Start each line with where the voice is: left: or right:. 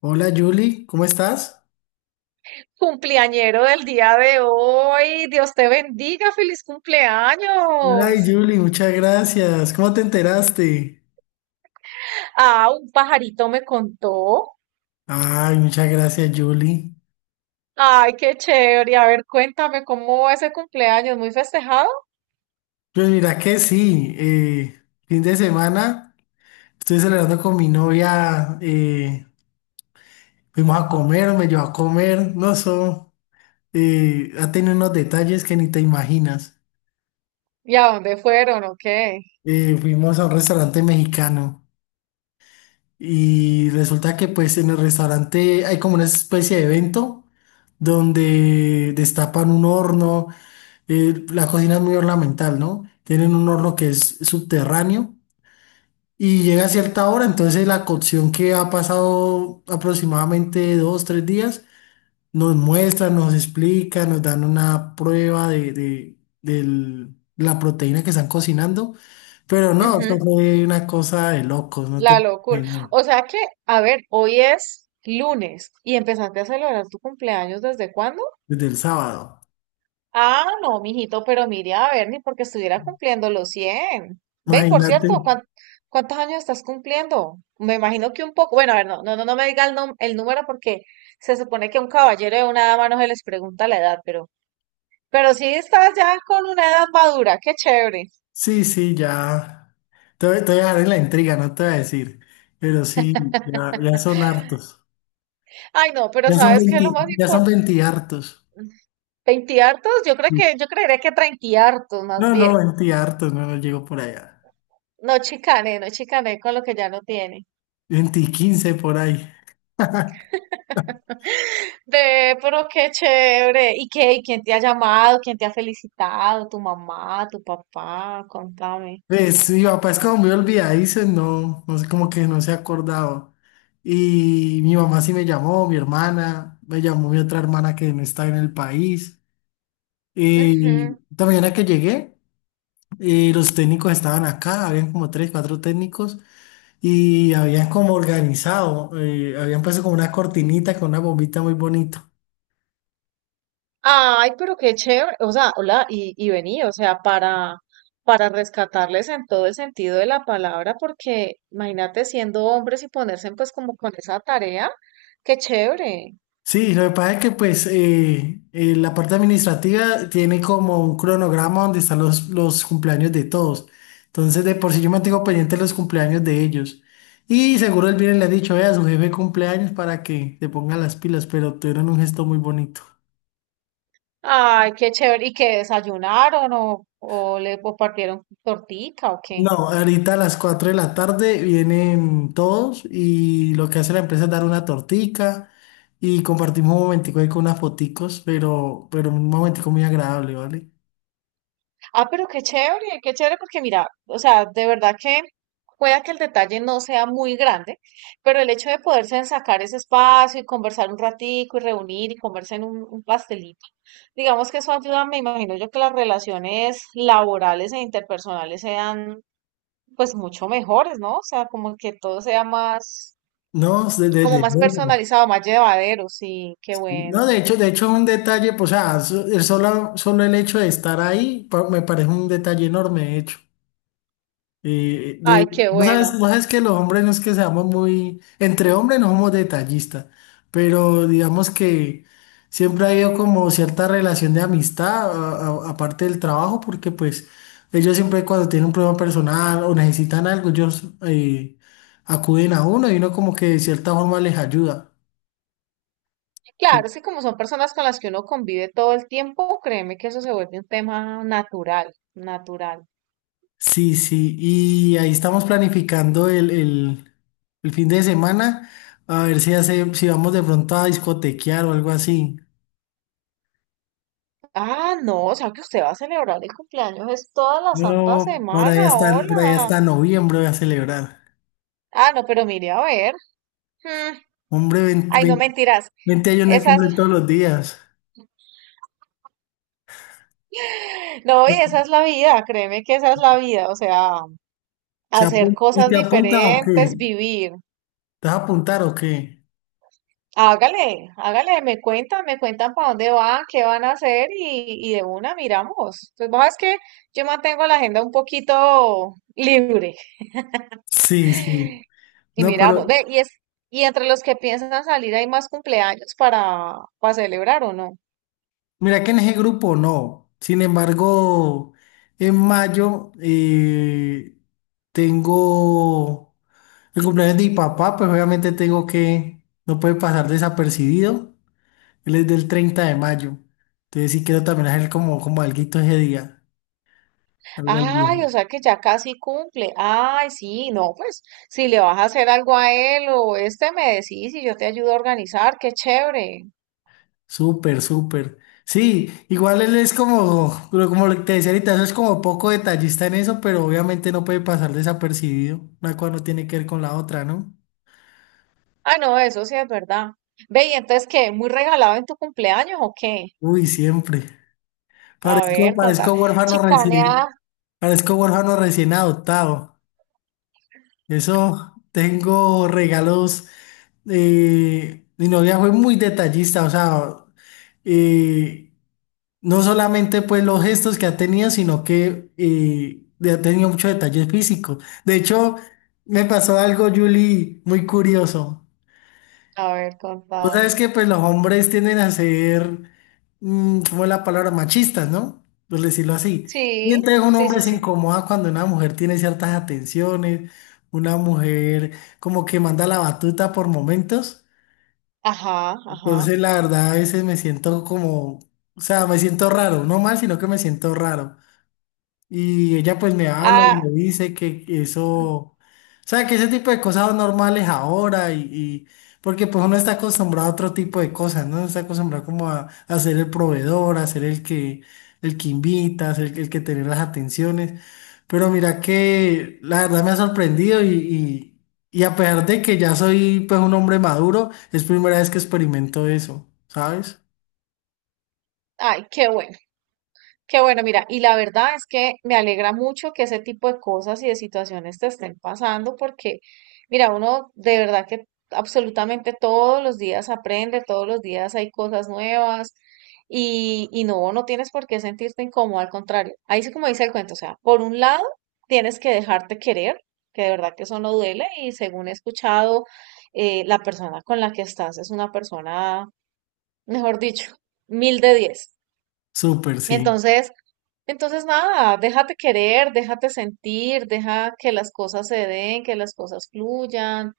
left: Hola Julie, ¿cómo estás?
right: Cumpleañero del día de hoy, Dios te bendiga, feliz cumpleaños.
left: Ay Julie, muchas gracias. ¿Cómo te enteraste?
right: Ah, un pajarito me contó.
left: Ay, muchas gracias Julie.
right: Ay, qué chévere. A ver, cuéntame cómo va ese cumpleaños, muy festejado.
left: Pues mira que sí, fin de semana estoy celebrando con mi novia, fuimos a comer, me llevó a comer, no sé, ha tenido unos detalles que ni te imaginas.
right: ¿Y a dónde fueron? ¿O qué?
left: Fuimos a un restaurante mexicano y resulta que pues en el restaurante hay como una especie de evento donde destapan un horno. La cocina es muy ornamental, ¿no? Tienen un horno que es subterráneo y llega a cierta hora, entonces la cocción que ha pasado aproximadamente dos, tres días, nos muestra, nos explica, nos dan una prueba de, la proteína que están cocinando, pero no,
right: Ujú,
left: eso fue una cosa de locos, no
right: la
left: te
right: locura.
left: imaginas,
right: O sea que, a ver, hoy es lunes y empezaste a celebrar tu cumpleaños, ¿desde cuándo?
left: desde el sábado,
right: Ah, no, mijito, pero mire, a ver, ni porque estuviera cumpliendo los 100. Ve, y por
left: imagínate.
right: cierto, ¿cuántos años estás cumpliendo? Me imagino que un poco. Bueno, a ver, no, no, no me diga el, el número porque se supone que a un caballero y a una dama no se les pregunta la edad, pero sí estás ya con una edad madura, qué chévere.
left: Sí, sí, ya. Te voy a dejar en la intriga, no te voy a decir. Pero sí, ya, ya son hartos.
right: Ay, no, pero
left: Ya son
right: ¿sabes qué es
left: 20,
right: lo más
left: ya son
right: importante?
left: 20 hartos.
right: ¿20 hartos? Yo creo que, yo creería que 30 hartos
left: No,
right: más
left: no,
right: bien.
left: 20 hartos, no, no llego por allá.
right: No chicané, no chicané con lo que ya no tiene.
left: 20 y 15 por ahí.
right: Ve, pero qué chévere. ¿Y qué? ¿Y quién te ha llamado? ¿Quién te ha felicitado? ¿Tu mamá? ¿Tu papá? Contame.
left: Pues mi papá es como muy olvidadizo, no, no sé, como que no se ha acordado. Y mi mamá sí me llamó, mi hermana, me llamó mi otra hermana que no está en el país. Y
right: Ujú.
left: esta mañana que llegué, los técnicos estaban acá, habían como tres, cuatro técnicos. Y habían como organizado, habían puesto como una cortinita con una bombita muy bonito.
right: Ay, pero qué chévere. O sea, hola, y vení, o sea, para rescatarles en todo el sentido de la palabra, porque imagínate siendo hombres y ponerse pues como con esa tarea, qué chévere.
left: Sí, lo que pasa es que pues la parte administrativa tiene como un cronograma donde están los cumpleaños de todos. Entonces de por sí yo mantengo pendiente los cumpleaños de ellos. Y seguro el viernes le ha dicho, vea, su jefe cumpleaños para que te ponga las pilas, pero tuvieron un gesto muy bonito.
right: Ay, qué chévere. ¿Y que desayunaron o le o partieron tortica o
left: No,
right: qué?
left: ahorita a las 4 de la tarde vienen todos y lo que hace la empresa es dar una tortica y compartimos un momentico ahí con unas foticos, pero un momentico muy agradable, ¿vale?
right: Ah, pero qué chévere porque mira, o sea, de verdad que pueda que el detalle no sea muy grande, pero el hecho de poderse sacar ese espacio y conversar un ratico y reunir y comerse en un pastelito, digamos que eso ayuda, me imagino yo que las relaciones laborales e interpersonales sean pues mucho mejores, ¿no? O sea, como que todo sea más,
left: No,
right: como
left: desde
right: más
left: luego.
right: personalizado, más llevadero, sí, qué
left: No,
right: bueno.
left: de hecho es un detalle, pues, o sea, solo el hecho de estar ahí me parece un detalle enorme, de hecho.
right: Ay, qué
left: No
right: bueno.
left: sabes, vos sabes que los hombres no es que seamos muy, entre hombres no somos detallistas, pero digamos que siempre ha habido como cierta relación de amistad, aparte del trabajo, porque pues ellos siempre cuando tienen un problema personal o necesitan algo, ellos acuden a uno y uno como que de cierta forma les ayuda.
right: Claro, es que como son personas con las que uno convive todo el tiempo, créeme que eso se vuelve un tema natural, natural.
left: Sí, sí, y ahí estamos planificando el fin de semana, a ver si hace, si vamos de pronto a discotequear o algo así.
right: Ah, no, o sea que usted va a celebrar el cumpleaños, es toda la santa
left: No,
right: semana,
left: por allá
right: hola.
left: está noviembre voy a celebrar.
right: Ah, no, pero mire, a ver. mm,
left: Hombre, veinte
right: Ay, no
left: 20,
right: mentiras.
left: 20 años no hay
right: Esa es,
left: cumplir todos los días.
right: no, y esa es la vida, créeme que esa es la vida, o sea, hacer
left: ¿Y
right: cosas
left: te apuntas o
right: diferentes,
left: qué?
right: vivir.
left: ¿Te vas a apuntar o qué?
right: Hágale, hágale, me cuentan para dónde van, qué van a hacer y de una miramos. Pues vos es que yo mantengo la agenda un poquito libre
left: Sí, sí.
right: y
left: No, pero
right: miramos. Ve, y es, y entre los que piensan salir hay más cumpleaños para celebrar o no.
left: mira que en ese grupo no. Sin embargo, en mayo tengo el cumpleaños de mi papá, pues obviamente tengo que, no puede pasar desapercibido. Él es del 30 de mayo. Entonces sí quiero también hacer como, como alguito ese día. Algo al día.
right: Ay, o sea que ya casi cumple. Ay, sí, no, pues si le vas a hacer algo a él o este me decís y yo te ayudo a organizar, qué chévere.
left: Súper, súper. Sí, igual él es como, pero como te decía ahorita, eso es como poco detallista en eso, pero obviamente no puede pasar desapercibido. Una cosa no tiene que ver con la otra, ¿no?
right: Ah, no, eso sí es verdad. Ve, y entonces, ¿qué? ¿Muy regalado en tu cumpleaños o qué?
left: Uy, siempre.
right: A
left: Parezco,
right: ver, contame.
left: parezco huérfano
right: Chicanea.
left: recién, parezco huérfano recién adoptado. Eso, tengo regalos. Mi novia fue muy detallista, o sea, eh, no solamente pues los gestos que ha tenido, sino que ha tenido muchos detalles físicos. De hecho, me pasó algo, Julie, muy curioso.
right: A ver,
left: Vos sabes
right: contame.
left: que pues los hombres tienden a ser, ¿cómo es la palabra? Machistas, ¿no? Por decirlo así. Y
right: Sí,
left: entonces un
right: sí,
left: hombre
right: sí,
left: se
right: sí.
left: incomoda cuando una mujer tiene ciertas atenciones, una mujer como que manda la batuta por momentos.
right: Ajá, ajá.
left: Entonces, la verdad, a veces me siento como, o sea, me siento raro, no mal, sino que me siento raro. Y ella pues me habla y
right: Ah,
left: me dice que eso, o sea, que ese tipo de cosas son normales ahora porque pues uno está acostumbrado a otro tipo de cosas, ¿no? Uno está acostumbrado como a ser el proveedor, a ser el que invita, a ser el que tener las atenciones. Pero mira que la verdad me ha sorprendido y a pesar de que ya soy pues un hombre maduro, es primera vez que experimento eso, ¿sabes?
right: ay, qué bueno. Qué bueno, mira, y la verdad es que me alegra mucho que ese tipo de cosas y de situaciones te estén pasando porque, mira, uno de verdad que absolutamente todos los días aprende, todos los días hay cosas nuevas y no, no tienes por qué sentirte incómodo, al contrario. Ahí sí como dice el cuento, o sea, por un lado tienes que dejarte querer, que de verdad que eso no duele y según he escuchado, la persona con la que estás es una persona, mejor dicho, mil de diez.
left: Súper, sí.
right: Entonces, entonces, nada, déjate querer, déjate sentir, deja que las cosas se den, que las cosas fluyan.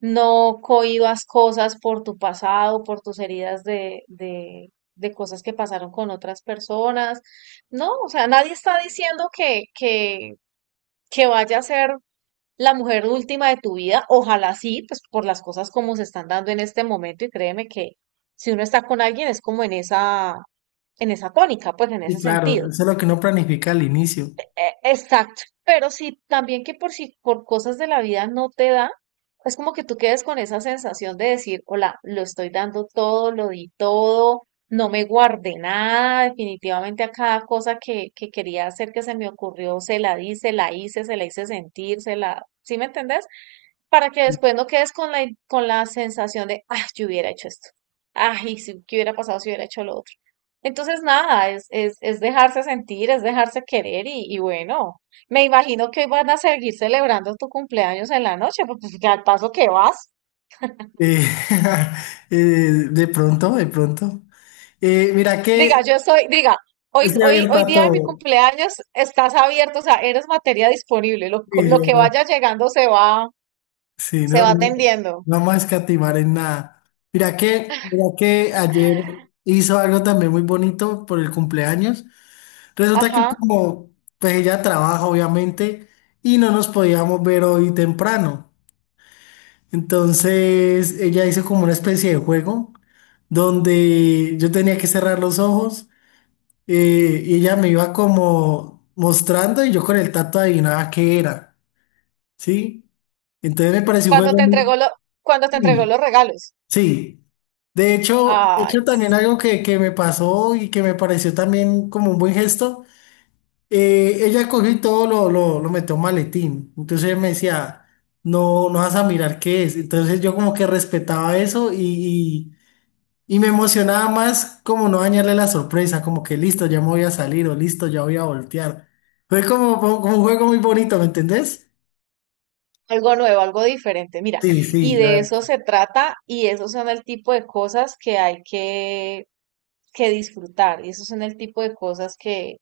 right: No cohibas cosas por tu pasado, por tus heridas de cosas que pasaron con otras personas. No, o sea, nadie está diciendo que vaya a ser la mujer última de tu vida. Ojalá sí, pues por las cosas como se están dando en este momento. Y créeme que si uno está con alguien es como en esa tónica, pues en ese
left: Y claro,
right: sentido
left: eso es lo que uno planifica al inicio.
right: exacto. Pero si también que por si por cosas de la vida no te da, es como que tú quedes con esa sensación de decir, hola, lo estoy dando todo, lo di todo, no me guardé nada, definitivamente a cada cosa que quería hacer que se me ocurrió, se la di, se la hice sentir, se la, ¿sí me entendés? Para que después no quedes con la sensación de, ah, yo hubiera hecho esto. Ay, si, ¿qué hubiera pasado si hubiera hecho lo otro? Entonces, nada, es dejarse sentir, es dejarse querer y bueno, me imagino que hoy van a seguir celebrando tu cumpleaños en la noche, pues pues, al paso que vas.
left: Eh, eh, de pronto, de pronto. Mira
right: Diga,
left: que
right: yo soy, diga, hoy,
left: estoy
right: hoy,
left: abierto
right: hoy
left: a
right: día de mi
left: todo.
right: cumpleaños estás abierto, o sea, eres materia disponible,
left: Y
right: lo
left: yo,
right: que
left: no,
right: vaya llegando
left: sí,
right: se
left: no,
right: va
left: no, no
right: atendiendo.
left: vamos a escatimar en nada. Mira que ayer hizo algo también muy bonito por el cumpleaños. Resulta que
right: Ajá,
left: como pues ella trabaja, obviamente, y no nos podíamos ver hoy temprano. Entonces, ella hizo como una especie de juego donde yo tenía que cerrar los ojos y ella me iba como mostrando y yo con el tacto adivinaba qué era, ¿sí? Entonces me pareció un
right: cuando te
left: juego muy...
right: entregó lo, cuando te entregó
left: Sí,
right: los regalos.
left: sí. De
right: Ay,
left: hecho también
right: sí.
left: algo que me pasó y que me pareció también como un buen gesto, ella cogió y todo lo metió en un maletín. Entonces ella me decía, no, no vas a mirar qué es. Entonces yo como que respetaba eso, y Y me emocionaba más como no dañarle la sorpresa, como que listo, ya me voy a salir o listo, ya voy a voltear. Fue como, como un juego muy bonito, ¿me entendés?
right: Algo nuevo, algo diferente. Mira,
left: Sí,
right: y
left: sí, la
right: de eso
left: verdad.
right: se trata y esos son el tipo de cosas que hay que disfrutar y esos son el tipo de cosas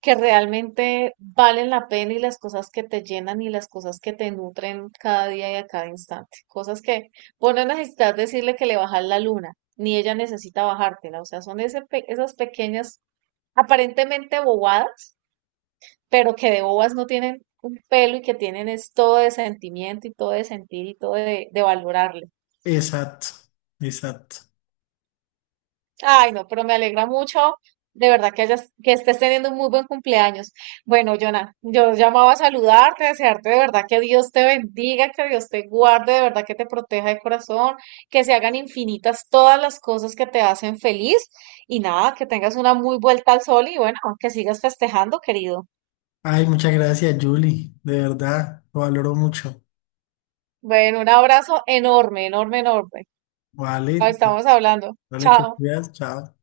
right: que realmente valen la pena y las cosas que te llenan y las cosas que te nutren cada día y a cada instante. Cosas que vos no necesitas decirle que le bajas la luna, ni ella necesita bajártela. O sea, son esas pequeñas, aparentemente bobadas pero que de bobas no tienen un pelo y que tienen es todo de sentimiento y todo de sentir y todo de valorarle.
left: Exacto, exacto.
right: Ay, no, pero me alegra mucho, de verdad que hayas, que estés teniendo un muy buen cumpleaños. Bueno, Jonah, yo llamaba a saludarte, a desearte de verdad que Dios te bendiga, que Dios te guarde, de verdad que te proteja de corazón, que se hagan infinitas todas las cosas que te hacen feliz y nada, que tengas una muy vuelta al sol y bueno, que sigas festejando, querido.
left: Ay, muchas gracias, Julie, de verdad, lo valoro mucho.
right: Bueno, un abrazo enorme, enorme, enorme. Lo
left: Vale,
right: estamos hablando.
left: vale, te
right: Chao.
left: cuidas, chao.